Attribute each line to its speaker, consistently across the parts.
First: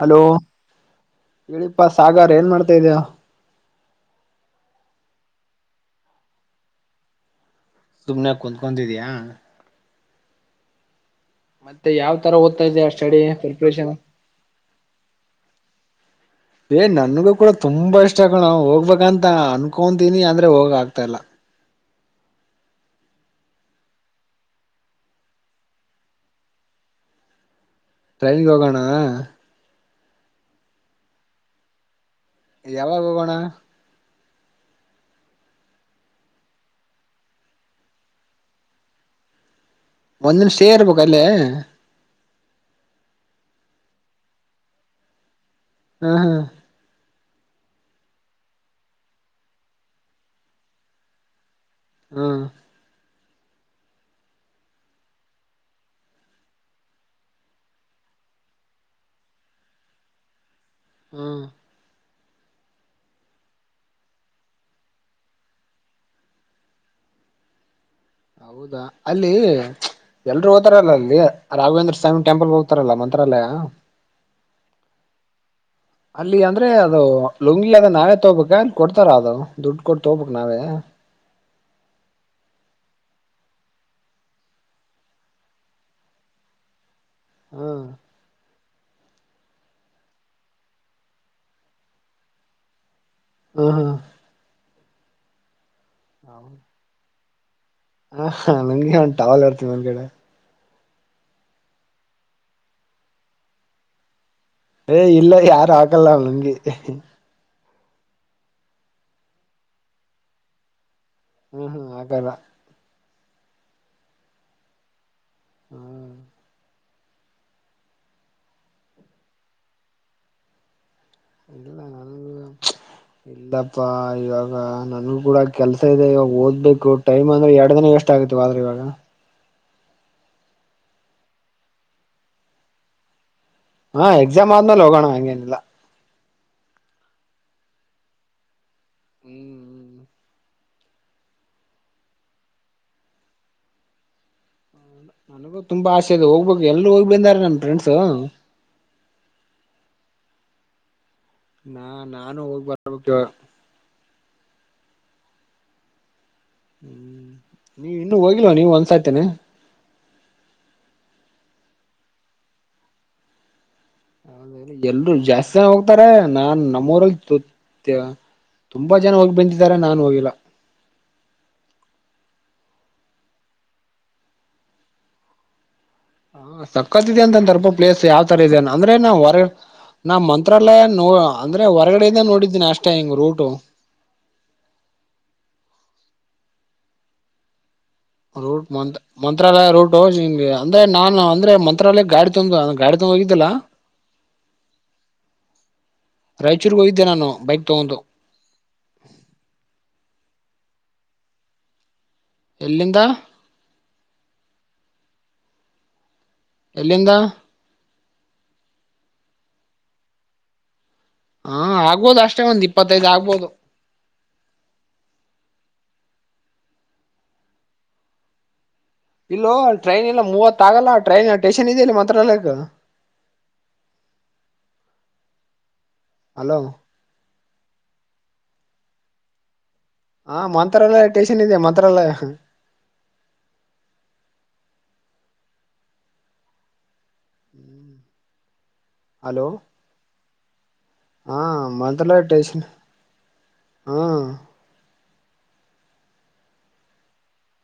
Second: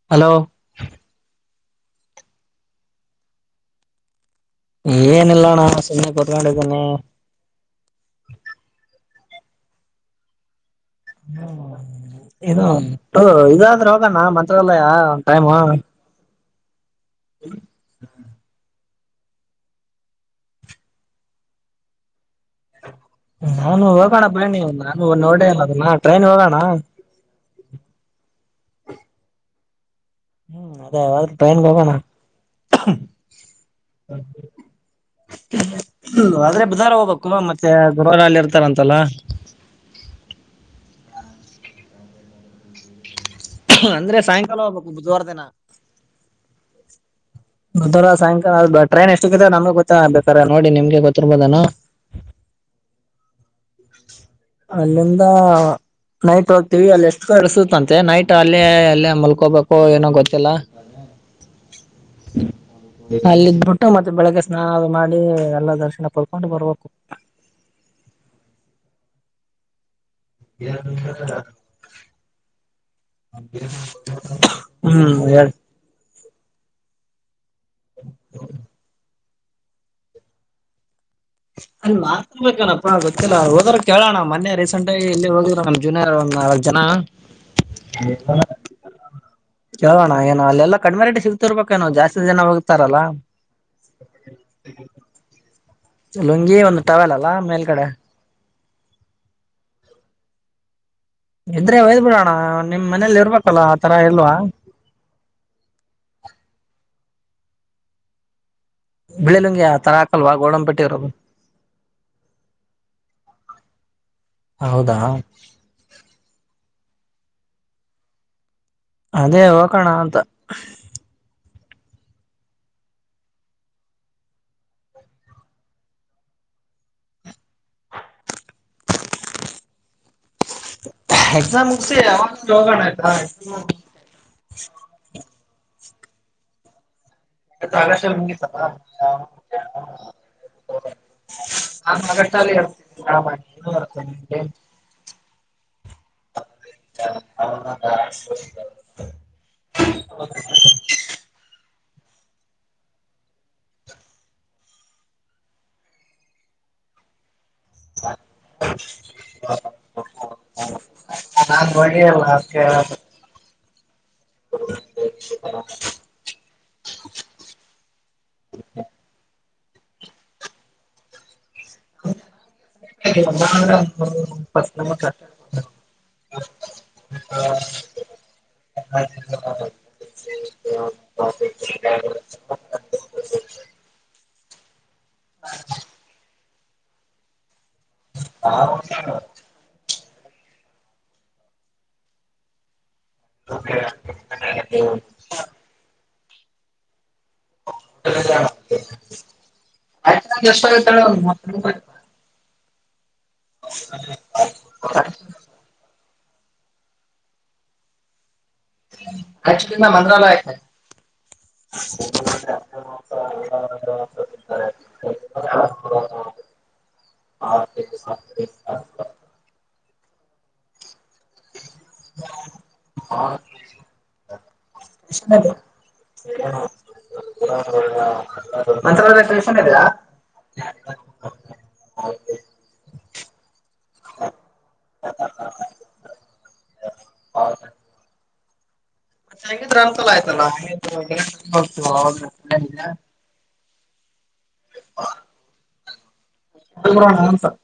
Speaker 1: Hello ಹೇಳಿಪ್ಪಾ ಸಾಗರ್ ಏನ್ ಮಾಡ್ತಾ ಇದ್ಯಾ.
Speaker 2: ಏನಿಲ್ಲಣ್ಣ ಸುನ್ನೆ ಕೂತ್ಕೊಂಡಿದಿನಿ
Speaker 1: ಸುಮನೆ ಕೂತ್ಕೊಂದಿದೀಯ ಮತ್ತೆ ಯಾವ್ ತರ ಓದ್ತಾ
Speaker 2: ಹ್ಮ
Speaker 1: ಇದೆಯಾ ಸ್ಟಡಿ
Speaker 2: ಇದಾದ್ರೂ
Speaker 1: ಪ್ರಿಪ್ರೇಷನ್
Speaker 2: ಹೋಗಣ ಮಂತ್ರಾಲಯ ಒನ್ ಟೈಮ್
Speaker 1: ಏ ನನ್ಗೂ ಕೂಡ ತುಂಬಾ ಇಷ್ಟ ಕಣೋ ಹೋಗ್ಬೇಕಂತ ಅನ್ಕೊಂತೀನಿ ಅಂದ್ರೆ ಹೋಗ ಆಗ್ತಾ ಇಲ್ಲ.
Speaker 2: ನಾನು ಹೋಗೋಣ ಬನ್ನಿ ನಾನು ನೋಡೇ ಅಲ್ಲದನ್ನ ಟ್ರೈನ್ ಹೋಗೋಣ.
Speaker 1: ಟ್ರೈನಗೆ ಹೋಗಣಾ
Speaker 2: ಹ್ಮ್ ಅದೇ ಟ್ರೈನ್ ಗೆ ಹೋಗೋಣ.
Speaker 1: ಯಾವಾಗ ಹೊಗೋಣ
Speaker 2: ಹಾ ಆದ್ರೆ ಬುಧವಾರ ಹೋಬಕ್ಕ್ ಮತ್ತೆ ಗುರುವಾರ ಅಲ್ಲಿ ಇರ್ತಾರಂತಲ್ಲ.
Speaker 1: ಒಂದ್ ನಿಮಿಷೇ ಇರ್ಬೇಕು ಅಲ್ಲೇ.
Speaker 2: ಅಂದ್ರೆ ಸಾಯಂಕಾಲ ಹೋಗ್ಬೇಕು ಬುಧವಾರ ದಿನ
Speaker 1: ಹಾ ಹಾ
Speaker 2: ಮದರಾ ಸಾಯಂಕಾಲ ಟ್ರೈನ್ ಎಷ್ಟುಕ್ಕ ನಮ್ಗೆ ಗೊತ್ತ ಬೇಕಾರೆ ನೋಡಿ ನಿಮ್ಗೆ ಗೊತ್ತಿರಬಹುದೇನು
Speaker 1: ಹಾ
Speaker 2: ಅಲ್ಲಿಂದ ನೈಟ್ ಹೋಗ್ತೀವಿ ಅಲ್ಲಿ ಎಷ್ಟು ಕರ್ಸುತ್ತಂತೆ ನೈಟ್ ಅಲ್ಲೇ ಅಲ್ಲೇ ಮಲ್ಕೋಬೇಕು ಏನೋ ಗೊತ್ತಿಲ್ಲಾ.
Speaker 1: ಹು
Speaker 2: ನಾ ಇಲ್ಲಿ ಇದ್ಬಿಟ್ಟು ಮತ್ತೆ ಬೆಳಿಗ್ಗೆ ಸ್ನಾನ ಅದು ಮಾಡಿ ಎಲ್ಲ ದರ್ಶನ ಪಡ್ಕೊಂಡು ಬರ್ಬೇಕು.
Speaker 1: ಹೌದಾ ಅಲ್ಲಿ ಎಲ್ರು ಹೋಗತಾರಲ್ಲ ಅಲ್ಲಿ ರಾಘವೇಂದ್ರ ಸ್ವಾಮಿ ಟೆಂಪಲ್ ಹೋಗ್ತಾರಲ್ಲಾ ಮಂತ್ರಾಲಯ
Speaker 2: ಹ್ಮ್ ಹೇಳ
Speaker 1: ಅಲ್ಲಿ ಅಂದ್ರೆ ಅದು ಲುಂಗಿ ಅದ ನಾವೇ ತೋಬೇಕ ಅಲ್ಲಿ ಕೊಡ್ತಾರ ಅದು ದುಡ್ಡು ಕೊಟ್ಟ ತೋಗೊಬೇಕ ನಾವೇ
Speaker 2: ಆಲ ಮಾತ್ರಬೇಕಣಪ್ಪ ಗೊತ್ತಿಲ್ಲಾ ಹೋದರ ಕೇಳೋಣ ಮೊನ್ನೆ ರೀಸೆಂಟ್ ಆಗ ಇಲ್ಲಿ ಹೋಗಿದ್ರ ನನ್ ಜೂನಿಯರ್ ಒಂದ್ ನಾಲ್ಕ್ ಜನ
Speaker 1: ಹ್ಮ
Speaker 2: [inaudible] ಕೇಳೋಣ ಏನೋ ಅಲ್ಲೆಲ್ಲ ಕಡಿಮೆ ರೇಟ ಸಿಗ್ತಿರ್ಬೇಕೇನೋ ಜಾಸ್ತಿ ಜನ ಹೋಗ್ತಾರಲ್ಲಾ.
Speaker 1: ಹ ಹಾ
Speaker 2: ಲುಂಗಿ ಒಂದು ಟವೆಲ್ ಅಲ್ಲಾ ಮೇಲ್ಗಡೆ
Speaker 1: ಹ ನಂಗೆ ಒಂದ್ ಟವಲ್ ಇರ್ತ್ ನಂದ್ ಕಡೆ
Speaker 2: ಇದ್ರೆ ಒಯ್ದ್ ಬಿಡೋ ಅಣ್ಣ ನಿಮ್ ಮನೇಲಿ ಇರ್ಬೇಕಲ್ಲ ಆ ತರ ಇಲ್ವಾ [unintelligible]
Speaker 1: ಏ ಇಲ್ಲ ಯಾರು ಆಗಲ್ಲ ನಂಗೆ
Speaker 2: ಬೆಳಿಲುಂಗೆ ಆ ತರ ಹಾಕಲ್ವಾ ಗೋಡಂಪಟಿಯವರು
Speaker 1: ಹ್ಮ್ ಹ್ಮ್ ಆಗವಾ
Speaker 2: ಹೌದಾ.
Speaker 1: ಹ್ಮ್.
Speaker 2: ಅದೇ ಹೋಗೋಣ ಅಂತ.
Speaker 1: ಚ್ ಇಲ್ಲಪ್ಪ ಇವಾಗ. ನನ್ಗೂ ಕೂಡ ಕೆಲಸ ಇದೆ ಇವಾಗ ಓದ್ಬೇಕು ಟೈಮ್ ಅಂದ್ರೆ ಎರಡ ದಿನ ಎಷ್ಟಟ್ ಆಗತಿವ ಆದ್ರೆ ಇವಾಗ-.
Speaker 2: ಎಕ್ಸಾಮ್ ಮುಗಸಿ ಯಾವಾಗರ್ ಹೋಗಾಣ ಆಯ್ತಾ.....
Speaker 1: ಹಾ ಎಕ್ಸಾಮ್ ಆದ್ಮೇಲೆ ಹೋಗೋಣ ಹಂಗೇನಿಲ್ಲ.
Speaker 2: ಜಾಗಶ ಮುಗಿತಪ [unintelligible]
Speaker 1: ಹ್ಮ್ ಹ್ಮ್
Speaker 2: [unintelligible]
Speaker 1: ನನಗೂ ತುಂಬಾ ಆಸೆ ಅದು ಹೋಗ್ಬೇಕು ಎಲ್ಲರು ಹೋಗಿ ಬಂದರ ನನ್ ಫ್ರೆಂಡ್ಸ. ನಾ ನಾನು ಹೋಗ ಬರ ಹೋಗತೇನಿ ಅಂತಾ ಹೇಳು. ಹ್ಮ್ ಇನ್ನುೂ ಹೋಗಿಲ್ವ ನೀವ ಒಂದು ಸರತೀನಿ..
Speaker 2: ನಾನ್ ನೋಡನ್ ಅದಕ್ಕ್ ಹೇಳದು.
Speaker 1: ಹೌದ ಎಲ್ರು ಜಾಸ್ತಿ ಹೋಗ್ತಾರ. ನಾನ್ ನಮ್ಮ ಊರಲ್ಲಿತು ತುಂಬಾ ಜನ ಹೋಗಿ ಬಂದಿದ್ದಾರೆ ನಾನು ಹೋಗಿಲ್ಲ.
Speaker 2: [inaudible]
Speaker 1: ಸಕ್ಕತ್ ಇದೆ ಅಂತಂತರ್ಪ ಪ್ಲೇಸ್ ಯಾವ್ರ ಇದೆ ಅನೆ ಅಂದ್ರೆ ನಾ ಹೊರ. ನಾ ಮಂತ್ರಾಲಯ ನೋ ಅಂದ್ರೆ ಹೊರಗಡೆದ ನೋಡಿದ್ದೀನಿ ಅಷ್ಟೇ ಹಿಂಗ್ ರೂಟ.
Speaker 2: ಹ
Speaker 1: ರೂಟ್ ಮಂ ಮಂತ್ರಾಲಯ ರೂಟ್ ಅಂದ್ರೆ ನಾನ್ ಅಂದ್ರೆ ಮಂತ್ರಾಲಯ ಗಾಡಿ ತಂದು ಗಾಡಿ ಹೋಗಿದ್ದಲ್ಲ ರಾಯಚೂರ್ಗೆ ಹೋಗಿದ್ದೆ ನಾನು ಬೈಕ್ ತಗೊಂದ
Speaker 2: ಆಯ್ತ ಎಷ್ಟು ಗೊತ್ತಾಳ.
Speaker 1: ಎಲ್ಲಿಂದ.
Speaker 2: [unintelligible]
Speaker 1: ಎಲ್ಲಿಂದ.
Speaker 2: ಆಕ್ಚುಲಿಂದ್ ಮಂತ್ರಾಲಯಕ್ ಆಯ್ತ.
Speaker 1: ಹಾ ಆಗ್ಬೋದು ಅಷ್ಟೇ ಒಂದ್ ಇಪ್ಪತ್ತೈದ್ ಆಗ್ಬೋದು.
Speaker 2: ಹೌ ಹ. ಹ ಆ [unintelligible]
Speaker 1: ಇಲ್ಲೊ ಟ್ರೈನ್ ಇಲ್ಲ ಮೂವತ್ ಆಗಲ್ಲ ಟ್ರೈನ್ ಸ್ಟೇಷನ್ ಇದೆ ಮಂತ್ರಾಲಯದು.
Speaker 2: ಹಾ ಪ್ರಷ
Speaker 1: ಹಲೋ
Speaker 2: [inaudible] ಮಂತ್ರಾಲಯಕ್ಕೆ ಟ್ಯಷನ್ ಇದೆಯಾ.
Speaker 1: ಹಾ ಮಂತ್ರಾಲಯ ಟೇಷನ್ ಇದೆ ಮಂತ್ರಾಲಯ.
Speaker 2: ಮ
Speaker 1: ಹಲೋ
Speaker 2: ಹಂಗಿದ್ರೆ ಅನ್ಂತಲ್ಲ ಆಯ್ತಲ್ಲ
Speaker 1: ಹಾ
Speaker 2: ಹ [inaudible]
Speaker 1: ಹ್ಮ
Speaker 2: ಹಾ ೂ ಸ [inaudible]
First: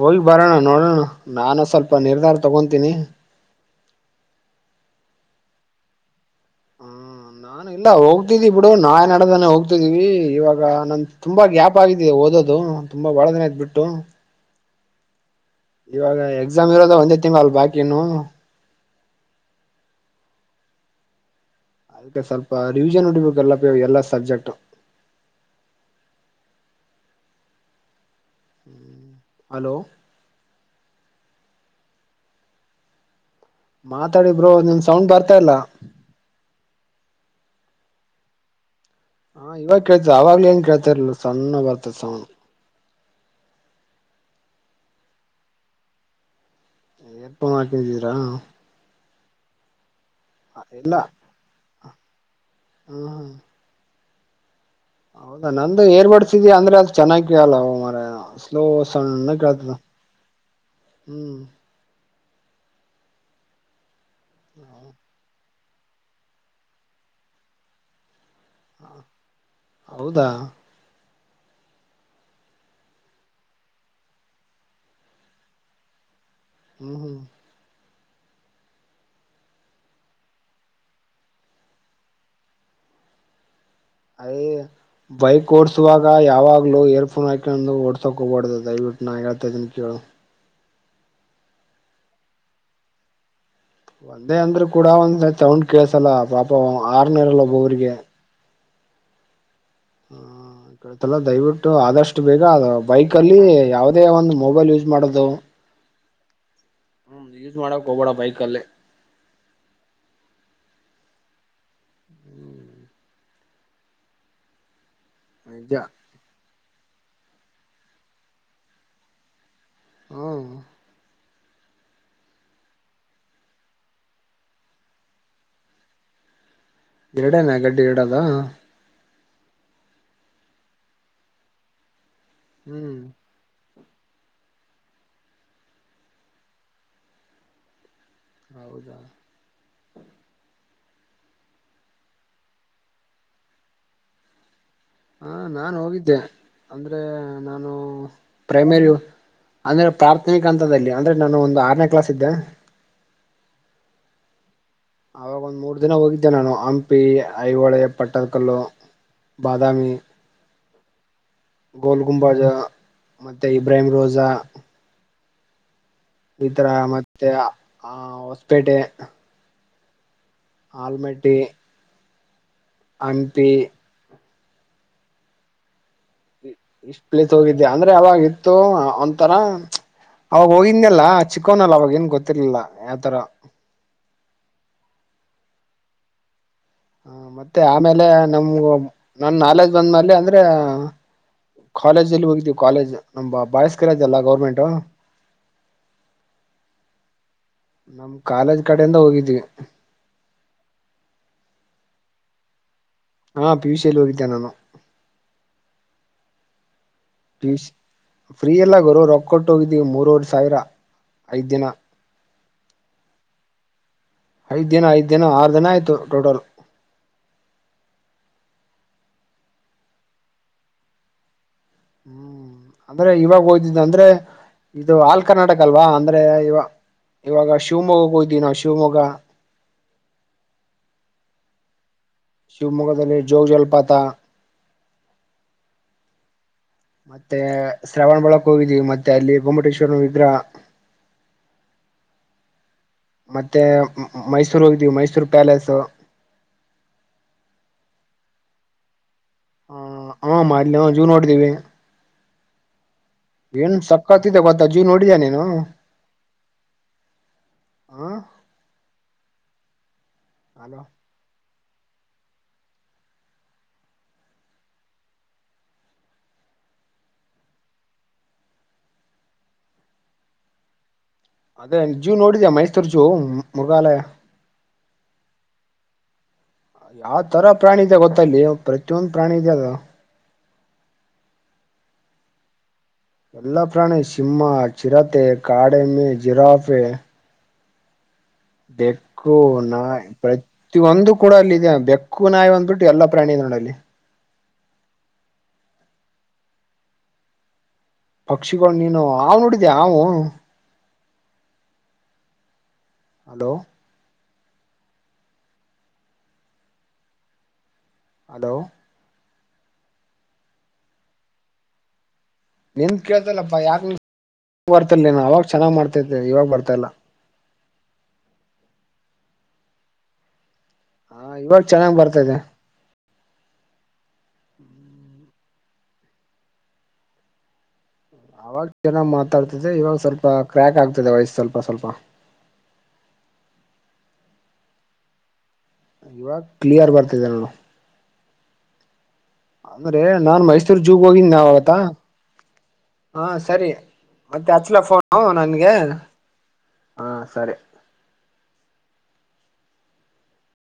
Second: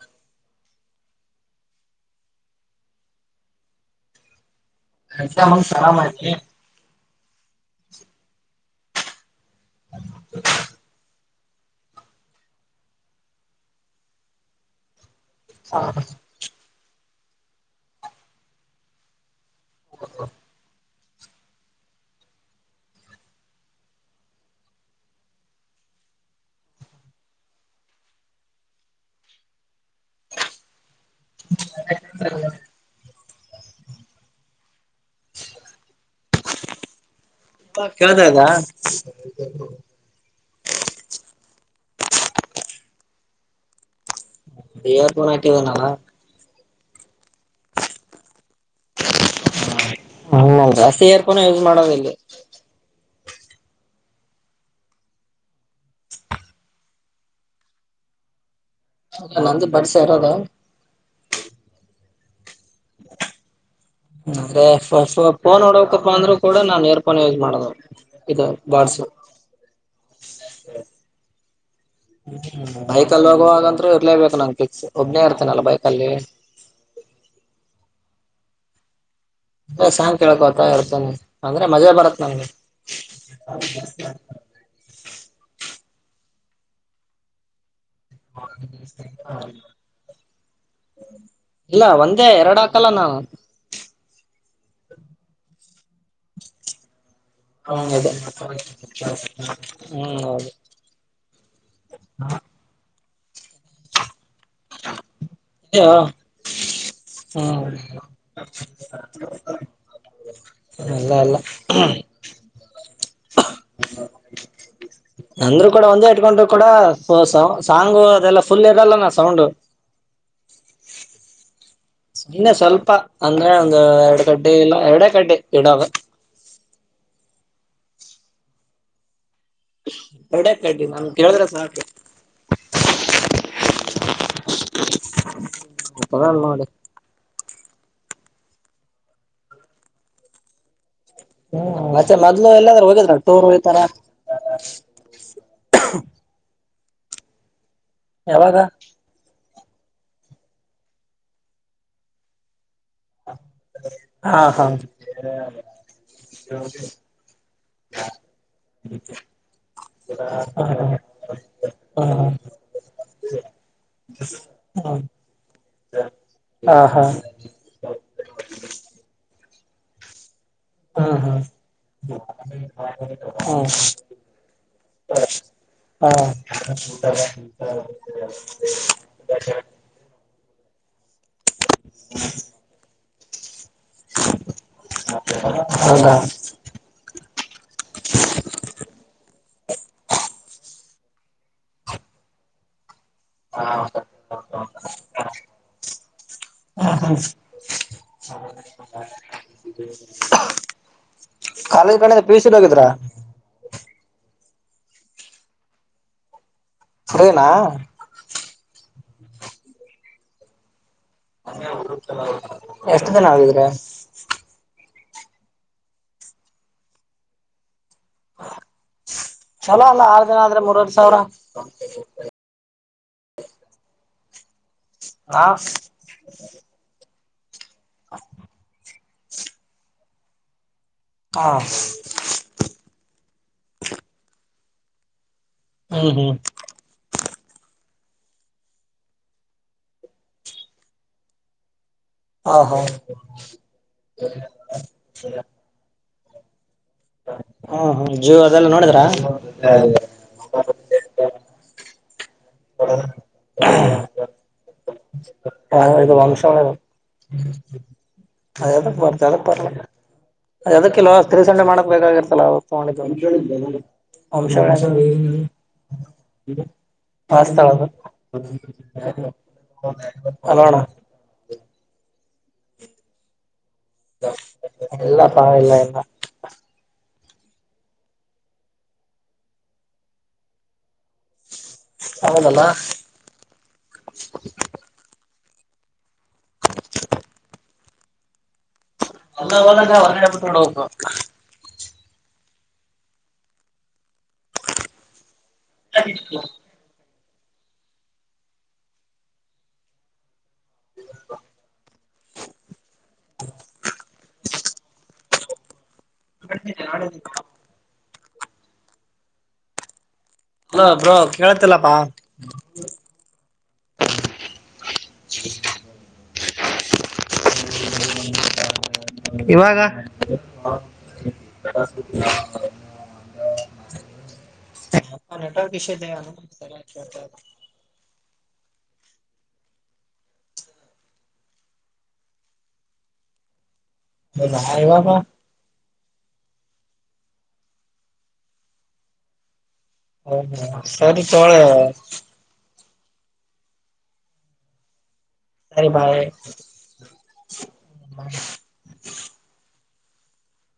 Speaker 1: ಹೋಲಿ ಬಾರಣ ನೋಡೋಣ ನಾನು ಸ್ವಲ್ಪ ನಿರ್ಧಾರ ತಗೊತೀನಿ.
Speaker 2: ಅಂತ ಮನ್ಸ ಆರಮಾಹತಿ.
Speaker 1: ಹ್ಮ ನಾನ ಇಲ್ಲ ಹೋಗ್ತಿದ್ದಿ ಬಿಡು ನಾ ನಡ್ದಾನೆ ಹೋಗ್ತಿದೀವಿ ಇವಾಗ ನ. ತುಂಬ ಗ್ಯಾಪ್ ಆಗಿದೆ ಓದೋದು ತುಂಬ ಭಾಳದಿನ ಅಯ್ತು ಬಿಟ್ಟು. ಇವಾಗ ಎಕ್ಸಾಮ್ ಇರೋದ ಒಂದೇ ತಿಂಗಳಲ್ಲ ಬಾಕಿ ಇರೋದು.
Speaker 2: ಹ [inaudible]
Speaker 1: ಅದಕ್ಕೆ ಸ್ವಲ್ಪ ರಿವಿಷನ್ ಒಡಿಬೇಕುಎಲ್ಲಾ, ಎಲ್ಲ ಸಬ್ಜೆಕ್ಟ್ ಹಲೋ,
Speaker 2: [inaudible]
Speaker 1: ಮಾತಾಡಿ ಬ್ರೋ ನಿಮ್ ಸೌಂಡ್ ಬರ್ತಾ ಇಲ್ಲಾ.
Speaker 2: ಕೇಳತಾ ಇಲ್ಲಾ
Speaker 1: ಹ ಇವಾಗ ಕೇಳ್ತಾಅವಾಗೇನಏನ್ ಕೇಳ್ತಾ ಇಲ್ಲ ಸಣ್ಣ ಬರ್ತಾ ಸೌಂಡ.
Speaker 2: ಎರ್ ಪೋನ್ ಹಾಕಂದಿನಲ್ಲಾ
Speaker 1: ಏರ್ ಪೋನ್ ಹಾಕಿದ್ದೀರಾ
Speaker 2: ಹ, ಜಾಸ್ತಿ ಇಯರಫೋನ್ ಯೂಸ್ ಮಾಡೋದ ಇಲ್ಲಿ.
Speaker 1: ಹಾ ಹಾ [inaudible] ಹೌದಾ, ನಂದು ಏರ್ ಬಡ್ಸ ಇದೆಅಂದ್ರೆ ಅದು ಚೆನ್ನಾಗಕೇಳಲ್ಲೋ ಮಾರಾಯ ಸ್ಲೋ- ಸಣ್ಣ
Speaker 2: ನಂದು
Speaker 1: ಕೇಳ್ತಾದ
Speaker 2: ಬಡ್ಸ ಇರೋದು
Speaker 1: ಹ್ಮ್,
Speaker 2: [inaudible] ಅ ಫೋನ್ ನೋಡಬೇಕಅಂದ್ರು ಕೂಡ ನಾನ್ ಏರ್ಫೋನ್ ಯೂಸ್ ಮಾಡದು. ಇದು ಬಡ್ಸ
Speaker 1: ಹೌದಾ!
Speaker 2: ಹ್ಮ್, ಬೈಕಲ್ಲಿ ಹೋಗುವಾಗಂತ್ರೂ ಇರ್ಲೇಬೇಕು ನಂಗೆ ಫಿಕ್ಸ್ ಒಬ್ನೇ ಇರ್ತೇನಲ್ಲ ಬೈಕಲ್ಲಿ.
Speaker 1: ಹ್ಮ ಹ್ಮ [inaudible]
Speaker 2: ಅ ಸಾಂಗ್ ಕೇಳ್ಕೊಂತ ಹೋಗ್ತೇನೆ ಅಂದ್ರೆ ಮಜಾ ಬರತ್ ನನ್ಗೆ. -
Speaker 1: ಏಯ್ ಬೈಕ್ ಓಡ್ಸುವಾಗ ಯಾವಾಗ್ಲೂ ಇಯರ್ಫೋನ್ ಹಾಕೆಂಡ ಓಡ್ ಸೊಕ್ಕು ಹೊಡದ ಇಟ್ ನ ಹೇಳ್ತ ಇದನ ಕೇಳು [unintelligible]
Speaker 2: ಇಲ್ಲಾ ಒಂದೇ ಎರಡು ಹಾಕಲ್ಲ ನಾನು.
Speaker 1: ಒಂದೇ ಅಂದ್ರರು ಕೂಡ ಒಂದ್ ಸೌಂಡ್ ಕೇಳಸಲ್ಲ ಪಾಪ ಆರ್ನೇರಲ್ಲಾ.
Speaker 2: ಹ್ಮ [unintelligible] ಅದ ಹ್ಮ್ ಹೌದು
Speaker 1: ಕಳ್ಸಲ್ಲಾ ದಯವಿಟ್ಟು ಆದಷ್ಟು ಬೇಗ ಬೈಕ್ ಅಲ್ಲಿ ಯಾವದೇ ಒಂದು ಮೊಬೈಲ್ ಯೂಸ್ ಮಾಡೋದು.
Speaker 2: ಹ
Speaker 1: ಹ್ಮ್
Speaker 2: ಹ್ಮ [unintelligible]
Speaker 1: ಯೂಸ್ ಮಾಡಕ್ ಹೋಗ್ಬೇಡ ಬೈಕಲ್ಲಿ
Speaker 2: ಅಲ್ಲ ಅಲ್ಲ [unintelligible] ಹ [inaudible] ಅಂದ್ರು
Speaker 1: ನಿಜ
Speaker 2: ಕೂಡ ಒಂದೇ ಇಟ್ಕೊಂಡ್ರು ಕೂಡ ಸಾಂಗು ಅದೆಲ್ಲಾ ಫುಲ್ ಇರಲ್ಲ ಅಣ್ಣ ಸೌಂಡ್
Speaker 1: ಹ್ಮ [inaudible]
Speaker 2: ಇನ್ನೆ ಸ್ವಲ್ಪ ಅಂದ್ರೆ ಒಂದು ಎರಡು ಗಡ್ಡೆ ಇಲ್ಲ ಎರಡೆೇ ಕಡ್ಡೆ ಇಡಾಗ
Speaker 1: ಎರಡೇನಾ ಗಡ್ಡಿ ಇಡದು
Speaker 2: ಕಡೆ ಕಡ್ಡಿ ನಮ ಕೇಳಿದ್ರೆ ಸ [unintelligible]
Speaker 1: ಹ್ಮ್,
Speaker 2: ಮತ್ತದಲ್ಲ ಅಡೆ [inaudible]
Speaker 1: ಹೌದಾ [inaudible]
Speaker 2: ಹ್ಮ್, ಮತ್ತೆ ಮೊದ್ಲು ಎಲ್ಲಾದ್ರೂ ಹೋಗಿದ್ರ ಟೂರ್ ಇತರಾ.
Speaker 1: ಹಾ, ನಾನು ಹೋಗಿದ್ದೆ ಅಂದ್ರೆ ನಾನು
Speaker 2: ಯಾವಾಗ
Speaker 1: ಪ್ರೈಮರಿ ಅಂದ್ರೆ ಪ್ರಾಥಮಿಕ ಹಂತದಲ್ಲಿ ಅಂದ್ರೆ ನಾನು ಒಂದು ಆರನೇ ಕ್ಲಾಸ್ ಇದ್ದೆ.
Speaker 2: ಹಾ, ಹಾ
Speaker 1: ಅವಾಗ ಒಂದ್ ಮೂರ್ ದಿನ ಹೋಗಿದ್ದೆ ನಾನು ಹಂಪಿ- ಐಹೊಳೆ, ಪಟ್ಟದಕಲ್ಲು, ಬಾದಾಮಿ
Speaker 2: ಹಾ ಹಾ [unintelligible]
Speaker 1: ಗೋಲ್
Speaker 2: ಹಾ
Speaker 1: ಗುಂಬಜ ಮತ್ತೆ ಇಬ್ರಾಹಿಂ ರೋಜ.
Speaker 2: ಹ್ಮ.
Speaker 1: ಈ ತರ ಮತ್ತೆ ಆ ಹೊಸಪೇಟೆ
Speaker 2: ಹ್ಮ್
Speaker 1: ಆಲ್ಮೆಟ್ಟಿ
Speaker 2: ಹ್ಮ್ ಹ್ಮ್ ಹಾ
Speaker 1: ಇಷ್ಟ ಪ್ಲೇಸ್ ಹೋಗಿದ್ದೆ ಅಂದ್ರ ಅವಾಗ ಇತ್ತು ಒಂತರ ಅವಾಗ ಹೋಗಿದ್ನಲ್ಲ. ಚಿಕ್ಕೋನಲ್ಲ ಅವಾಗ ಏನ ಗೊತ್ತಿರ್ಲಿಲ್ಲ ಆತರ
Speaker 2: ಹೌದಾ.
Speaker 1: ಹ ಮತ್ತೆ ಆಮೇಲೆ ನಮ್ಗ ನನ್ ನಾಲೆಜ್ ಬಂದ ಮೇಲೆ ಅಂದ್ರೆ ಕಾಲೇಜ್ ಅಲ್ಲಿ ಹೋಗಿದ್ದೀ ಕಾಲೇಜ್. ನಾ ಬಾ ಬಾಯ್ಸ್ ಕಾಲೇಜ್ ಅಲಾ ಗೌರ್ಮೆಂಟ್. ನಮ ಕಾಲೇಜ್ ಕಡೆಯಿಂದ ಹೋಗಿದ್ವಿ.
Speaker 2: ಕಾಲೇಜ್ ಕಡೆನೇ ಪಿ ಸಿ ಹೋಗಿದ್ರಾ.
Speaker 1: ಹಾ ಪಿಯುಷ್ ಅಲ್ಲಿ ಹೋಗಿದ್ದೆ ನಾನು. ಪಿ
Speaker 2: ಸರಿನಾ.
Speaker 1: ಯು ಸಿ ಫ್ರೀ ಅಲ್ಲ ಗುರು ರೊಕ್ಕ ಕೊಟ್ಟೋಗಿದ್ದೀವಿ ಮೂರವರೇ ಸಾವಿರ. ಐದ್ ದಿನ
Speaker 2: ಎಷ್ಟ ದಿನ ಹೋಗಿದೀರಾ.
Speaker 1: ಐದ ದಿನ ಐದ ದಿನ ಆರ ದಿನ ಆಯ್ತು ಟೋಟಲ್.
Speaker 2: ಚಲೋ ಅಲ ಆರ್ ದಿನ ಆದ್ರ ಮೂರ್ವರ ಸಾವಿರ.
Speaker 1: ಹ್ಮ ಅಂದ್ರ ಇವಾಗ ಹೋದಿದ್ದ ಅಂದ್ರೆ ಇದು ಆಲ್
Speaker 2: ಹಾ
Speaker 1: ಕರ್ನಾಟಕ ಅಲ್ವಾ ಅಂದ್ರ ಇವ ಇವಾಗ ಶು ಶಿವಮೊಗ್ಗ ಹೊದ್ದಿವಿ ನಾವ ಶಿವಮೊಗ್ಗ.
Speaker 2: ಹ.
Speaker 1: ಶಿವಮೊಗ್ಗದಲ್ಲಿ ಜೋಗ ಜಲಪಾತ.
Speaker 2: ಹ್ಮ ಹ್ಮ.
Speaker 1: ಮತ್ತೆ ಶ್ರವಣಬೇಳಕ ಹೋಗಿದ್ದವಿ ಮತ್ತೆ ಅಲ್ಲಿ ಗೊಮ್ಮಟೇಶ್ವರ ವಿಗ್ರಹ
Speaker 2: ಹಾ ಹಾ.
Speaker 1: ಮತ್ತೆ ಮೈಸೂರು ಹೋಗ್ದೀವಿ ಮೈಸೂರ ಪ್ಯಾಲೇಸ್.
Speaker 2: ಹ್ಮ ಹ್ಮ ಜೂ ಅದೆಲ್ಲ ನೋಡಿದ್ರ.
Speaker 1: ಹ ಮಾಡ್ಲಿ ಜೂ ನೋಡಿದೀವಿ.
Speaker 2: [inaudible]
Speaker 1: ಏನ್ ಸಕತ್ತ ಇದೆ ಗೊತ್ತಾ ಜೂ ನೋಡಿದೀಯ ನೀ
Speaker 2: ಹ ಇದು ವಂಶವರ
Speaker 1: ಹ
Speaker 2: ಎದಕ್ಕ ಬತ್ತ ಎದಕ್ಕ ಬರಲ್ಲ
Speaker 1: ಹಲೋ
Speaker 2: ಎದಕ್ಕ ಇಲ್ಲೋ ತ್ರಸಂಟೆ ಮಾಡಕ ಬೇಕಾಗಿರ್ತಲ್ [unintelligible] [inaudible] [unintelligible] ಹಲೋ ಅನಾ
Speaker 1: ಅದೇ ಜೂ ನೋಡಿದ್ಯಾ ಮೈಸೂರ ಜೂ ಮುೃಗಾಲಯ.
Speaker 2: ಎಲ್ಲ ಪಾವ ಎಲ್ಲ ಎಲ್ಲ
Speaker 1: ಯಾವ ತರ ಪ್ರಾಣಿ ಇದೆ ಗೊತ್ತಲ್ಲಿ ಪ್ರತಿಯೊಂದ ಪ್ರಾಣಿ ಇದೆ ಅದ
Speaker 2: ಹೌದಲ್ಲ.
Speaker 1: ಎಲ್ಲ ಪ್ರಾಣಿ ಸಿಂಹ ಚಿರತೆ ಕಾಡೆಮ್ಮೆ ಜಿರಾಫೆ. ಬೆಕ್ಕು
Speaker 2: ಎಲ್ಲ
Speaker 1: ನಾ
Speaker 2: ಹೋದಾಗ ಹೊರಗಡೆ ಬಿಟ್ಟು ನೋಡ್ಬೇಕು
Speaker 1: ಪ್ರತಿಯೊಂದು ಕೂಡ ಅಲ್ಲಿದೆ ಬೆಕ್ಕ ಕೂ ನಾಯ ಅಂದ್ಬಿಟ್ಟ ಎಲ್ಲ ಪ್ರಾಣಿ ನೋಡಲ್ಲಿ
Speaker 2: [unintelligible]
Speaker 1: ಪಕ್ಷಿಗಳು ನೀನು ಹಾವು [inaudible] ನೋಡಿದ್ದೆ ಅವಾವು
Speaker 2: ಹ [inaudible]
Speaker 1: ಹಲೋ
Speaker 2: ಅ [inaudible] ಆ
Speaker 1: ಹಲೋ
Speaker 2: ಹಲೋ ಬ್ರೋ ಕೇಳತ್ತಲ್ಲಪ್ಪಾ.
Speaker 1: ನಿನ್ ಕೇಳ್ತಲ್ಲಪ್ಪಾ ಯಾಕ [unintelligible] ಬರ್ಲ್ಲ ಅವಾಗ ಚೆನ್ನಾಗಿ ಮಾಡ್ತಾ ಇವಾಗ ಬರ್ತಾಲ್ಲ.
Speaker 2: ಇವಾಗ
Speaker 1: ಹ ಇವಾಗ ಚೆನ್ನಾಗ್ ಬರ್ತಾದೆ
Speaker 2: ಟ [inaudible] ಅಂದ [inaudible] [inaudible] ನಟವರ್ ಇಷೇ.
Speaker 1: ಅವಾಗ ಚೆನ್ನಾಗ್ ಮಾತಾಡ್ತಿದೆ ಇವಾಗ ಸ್ವಲ್ಪ ಕ್ರ್ಯಾಕ್ ಆಗ್ತಿದೆ ವಯಸ್ಸ ಸ್ವಲ್ಪ ಸ್ವಲ್ಪ.
Speaker 2: ಬಬ [inaudible]
Speaker 1: ಇವಾಗ ಕ್ಲಿಯರ್ ಬರ್ತಿದೆ ನೋಡು. ಅಂದ್ರೆ ನಾನ್ ಮೈಸೂರ್ ಜೂಗ್
Speaker 2: ಸರಿ
Speaker 1: ಹೋಗಿದ್ದಿ
Speaker 2: ತೋಳ
Speaker 1: ನಾವಾಗತ್ತಾ. ಹಾ ಸರಿ ಮತ್ತೆ ಹಚ್ಲ ಫೋನ್ ನನ್ಗೆ
Speaker 2: ಸರಿ ಬಾಯ್
Speaker 1: ಹಾ ಸರಿ.